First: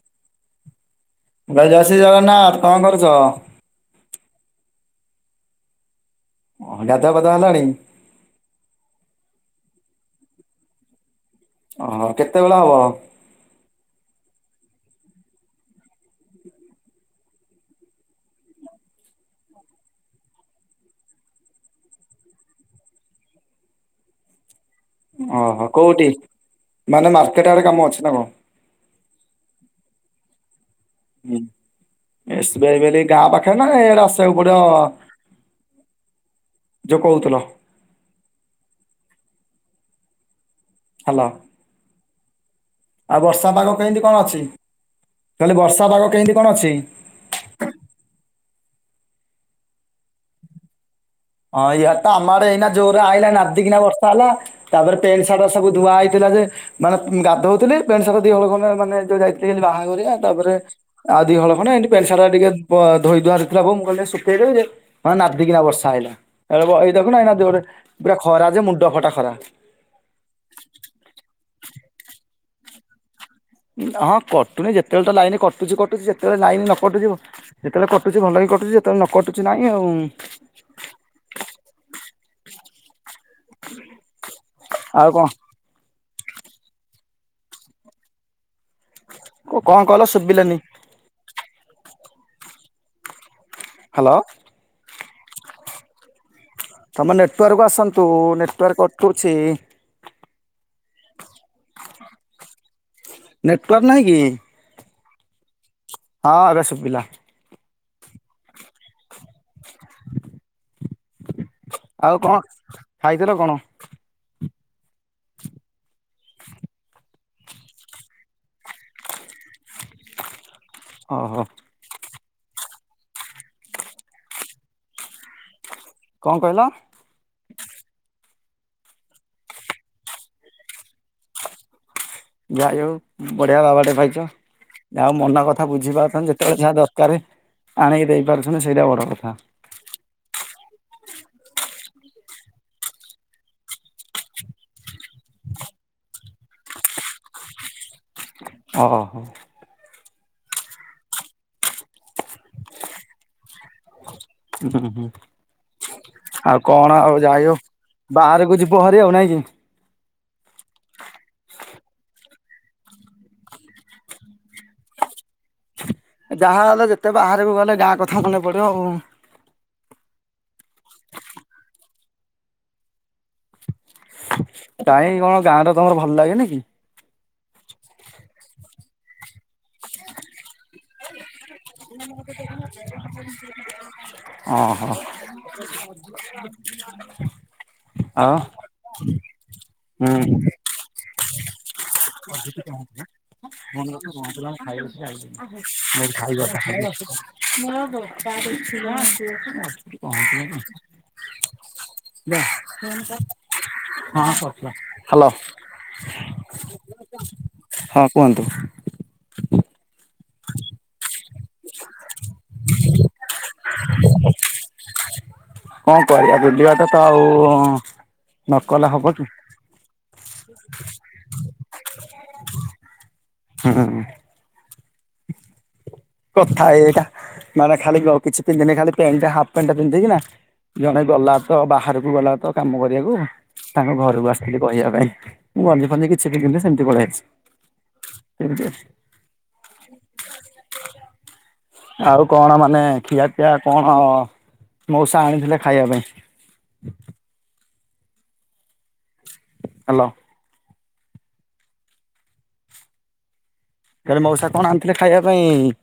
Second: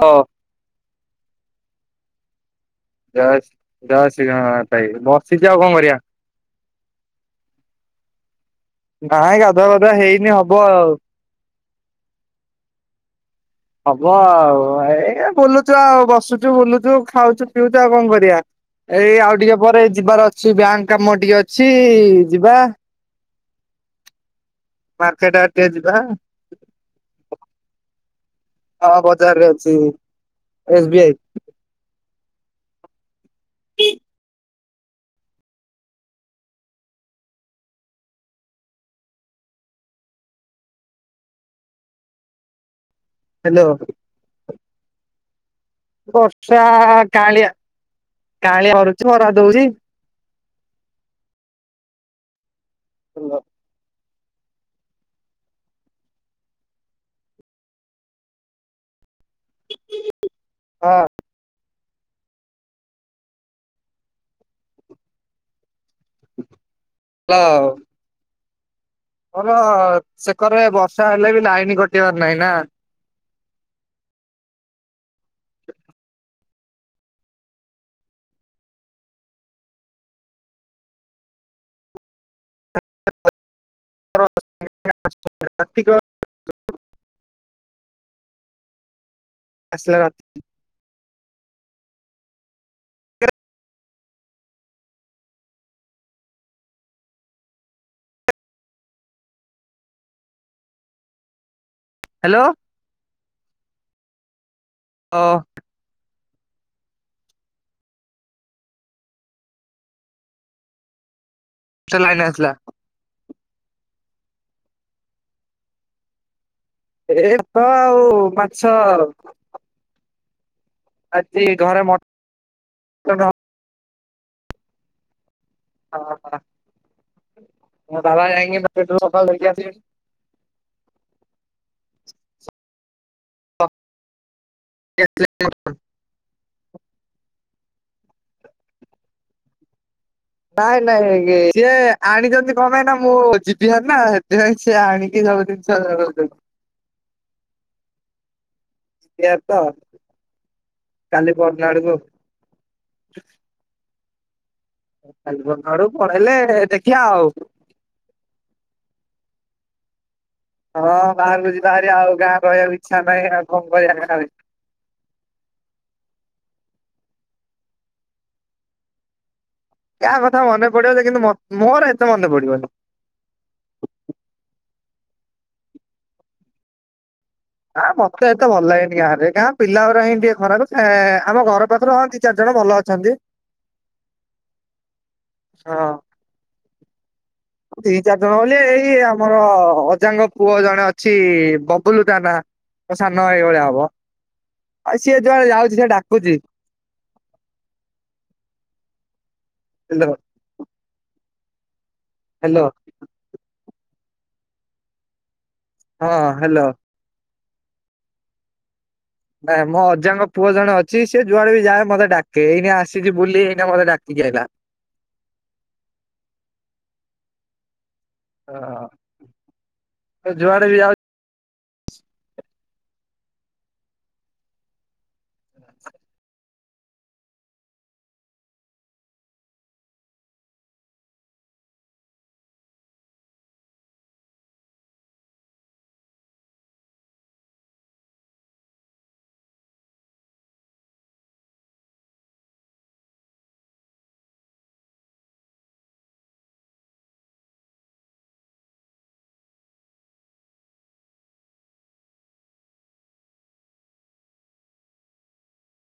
କ ଭାଇ ଜୟ ଶ୍ରୀ ଜଗନ୍ନାଥ। କଣ କରୁଛ? ହଁ ଜୟ ଶ୍ରୀ ଜଗନ୍ନାଥ ଭାଇ ବସିଛି ଆଉ କଣ କରିବା। ଓ ଗାଧୁଆ ପାଧୁଆ ହେଲାଣି। ନାଇଁ ଗାଧୁଆ ପାଧୁଆ ହେଇନି ହବ ଆଉ। ଓହୋ କେତେବେଳେ ହବ? ହବ ଆଉ ଏଇ ବୁଲୁଛୁ ଆଉ ବସୁଛୁ ବୁଲୁଛୁ ଖାଉଛୁ ପିଉଛୁ ଆଉ କଣ କରିବା। ଏଇ ଆଉ ଟିକେ ପରେ ଯିବାର ଅଛି ବ୍ୟାଙ୍କ କାମ ଟିକେ ଅଛି ଯିବା। ମାର୍କେଟ ଆଡେ ଟିକେ ଓହୋ ଯିବା କୋଉଠି ମାନେ ମାର୍କେଟ ଆଡେ କାମ ଅଛି ନା କଣ? ହଁ ବଜାର ରେ ଅଛି ଏସ୍ ବି ଆଇ। ହୁଁ ଏସ ବି ଆଇ ଗାଁ ପାଖରେ ନା ୟାଡେ ଆସିବାକୁ ପଡିବ। ଯୋ କହୁଥିଲ। ହ୍ୟାଲୋ। ଆଉ ବର୍ଷା ହ୍ୟାଲୋ। ପାଗ କେମିତି କଣ ଅଛି କହିଲେ ବର୍ଷା ପାଗ କେମିତି କଣ ବର୍ଷା ଅଛି? କାଳିଆ କାଳିଆ ମରୁଛି ବରା ଦଉଛି। ହଁ ୟା ତ ଆମଆଡେ ତ ଏଇନା ଜୋରରେ ଆଇିଲା ହଁ ନଦିକିନା ବର୍ଷ ଟାଲା ତାପରେ ପ୍ୟାଣ୍ଟ ସାର୍ଟ ସବୁ ଧୁଆ ହେଇଥିଲା ଯେ ମାନେ ଗାଧଉଥିଲେ ପେଣ୍ଟ ସାର୍ଟ ଦି ହଳ ମାନେ ଯୋଉ ଯାଇ ଏମିତି ବାହା କରିବା ତାପରେ ଆଦି ହଳ ଖଣ୍ଡେ ପେଣ୍ଟ ସାର୍ଟ ଟିକେ ଧୋଇ ଧୁଆ ଦେଇଥିଲା ବୋଉ ମୁଁ କହିଲି ଶୁଖେଇ ଦେବି ଯେ ନାଦିକିନା ବର୍ଷା ଆଇଲା। ଏଇ ଦେଖ ଏଇ ଦେଖୁନ ଏଇଟା ଜୋରେ ହ୍ୟାଲୋ। ପୁରା ଖରା ଯେ ମୁଣ୍ଡ ଖଟା ମୋର ସେକରେ ବର୍ଷା ହେଲେ ବି ଲାଇନ କଟିବାର ନାହିଁ ନା। ହଁ କଟୁନି ଯେତେବେଳେ ତ ଲାଇନ୍ କଟୁଚି କଟୁଚି ଯେତେବେଳେ ଲାଇନ୍ ନ କଟୁଚି ଯେତେବେଳେ କଟୁଛି ଭଲ କି କଟୁଛି ଯେତେବେଳେ ନ କଟୁଛି ନାଇଁ ଆଉ। ଆଉ କଣ? ଆର୍ତିିକ ଓଉ କଣ ଆସିଲା କହିଲ ରାତି ଶୁଭିଲାନି? ହ୍ୟାଲୋ। ତୁମ ନେଟୱାର୍କ ଆସନ୍ତୁ ନେଟୱାର୍କ କଟୁଛି। ହ୍ୟାଲୋ। ନେଟୱାର୍କ ନାହିଁ କି? ଅ ହଁ ଏବେ ସୁବିଲା। ସେ ଆଉ ଲାଇନ କଣ ଆସିଲା ଖାଇଥିଲ କଣ? ଏତ ଆଉ ମାଛ ଆଉ। ଓହୋ ଆଜି ଘରେ ମଟନ ହଁ କଣ ହଁ କହିଲ ମୁଁ ଢାବା ଯାଇଙ୍କି [unintelligible] ଯାଇ ହୋଉ ବଢିଆ ବାବାଟେ ପାଇଛ ଯା ହୋଉ ମନ କଥା ବୁଝି ପାରୁଛନ୍ତି ତମେ ଯେତେ ଯେତେବେଳେ ଯାହା ଦରକାର ଆଣିକି ଦେଇ ପାରୁଛନ୍ତି ସେଇଟା ବଡ କଥା। ନାଇଁ ନାଇଁ ଇଏ ସିଏ ଆଣିଚନ୍ତି କଣ ପାଇଁ ନା ମୁଁ ଯିବି ହାରି ନା ସେଥିପାଇଁ ସିଏ ଆଣିକି ସବୁଦିନ [unintelligible] ଅ ହ। ହାରି ତ କାଲି ପଅରଦିନ ଆଡକୁ। ହୁଁ ହୁଁ କାଲି ପରଦିନ ଆଡକୁ ପଳେଇଲେ ଆଉ କଣ ଦେଖିବା ଆଉ ଯାଇ ହୋଉ ବାହାରକୁ ଯିବହା ରି ଆଉ ନାଇଁ କି। ହଁ ବାହାରୁକୁ ଯିବାହାରି ଆଉ ଗାଁ ରହିବାକୁ ଇଚ୍ଛା ନାହିଁ ଆଉ କଣ କରିବା ଗାଁରେ। ଯାହା ହେଲେ ଯେତେ ବାହାରକୁ ଗଲେ ଗାଁ କଥା ମନେ ପଡିବ ଆଉ। ଗାଁ କଥା ମନେ ପଡିବ ଯେ କିନ୍ତୁ ମୋର ହେତେ ମନେ ପଡିବନି। କାଇଁ କଣ ଗାଁ ଟା ତମର ଭଲ ଲାଗେନି କି? ଆଁ ମତେ ଏତେ ଭଲ ଲାଗେନି ଗାଁରେ ଗାଁ ପିଲାଉରା ହିଁ ଟିକେ ଖରାପ ଆମ ଘର ପାଖରୁ ହଁ ଦି ଚାରି ଜଣ ଭଲ ଅଛନ୍ତି। ଅଛନ୍ତି। ଅ ହ। ଦି ଚାରି ଜଣ ବୋଲି ଏଇ ଆମର ଅଜାଙ୍କ ପୁଅ ଜଣେ ଅଛି ପପ [unintelligible] ଆଉ ସିଏ ଯୁଆଡେ [unintelligible] ଯାଉଛି ସିଏ ଡାକୁଛି ମୋର ଦରକାର ହ୍ୟାଲୋ [unintelligible] ହ୍ୟାଲୋ [unintelligible] ହାଲୋ। ହଁ ହାଲୋ। ହଁ କୁହନ୍ତୁ। ଏ ମୋ ଅଜାଙ୍କ ପୁଅ ଜଣେ ଅଛି ସେଯୁଆଡେ ବି ଯାଏ ମତେ ଡାକେ ଏଇନା ଆସିଚି ବୁଲି ଏଇନା ମତେ ଡାକିକି ଆଇଲା। କଣ କରିବା [unintelligible] ତ ଆଉ ନକଲେ ହବ କି। ସେ ଯୁଆଡେ ବି ଯାଉ ହୁଁ। କଥା ହେଇ ହେଇକା ମାନେ ଖାଲି କିଛି ପିନ୍ଧିନି ଖାଲି ପେଣ୍ଟ ହାପ୍ ପେଣ୍ଟ ଟା ପିନ୍ଧି କିନା ଜଣେ ଗଲାତ ବାହାରକୁ ଗଲାତ କାମ କରିବାକୁ ତାଙ୍କ ଘରକୁ ଆସିଥିଲି କହିବା ପାଇଁ ମୁଁ ଗଞ୍ଜି ଫଞ୍ଜି କିଛି ବି ପିନ୍ଧିନି ସେମିତି ପଳେଇ ଆଇଚି। [unintelligible] ଆଉ କଣ ମାନେ ଖିଆପିଆ କଣ ମଉସା ଆଣିଥିଲେ ଖାଇବା ପାଇଁ? ହାଲୋ। କାଲି ମଉସା କଣ ଆଣିଥିଲେ ଖାଇବା ପାଇଁ।?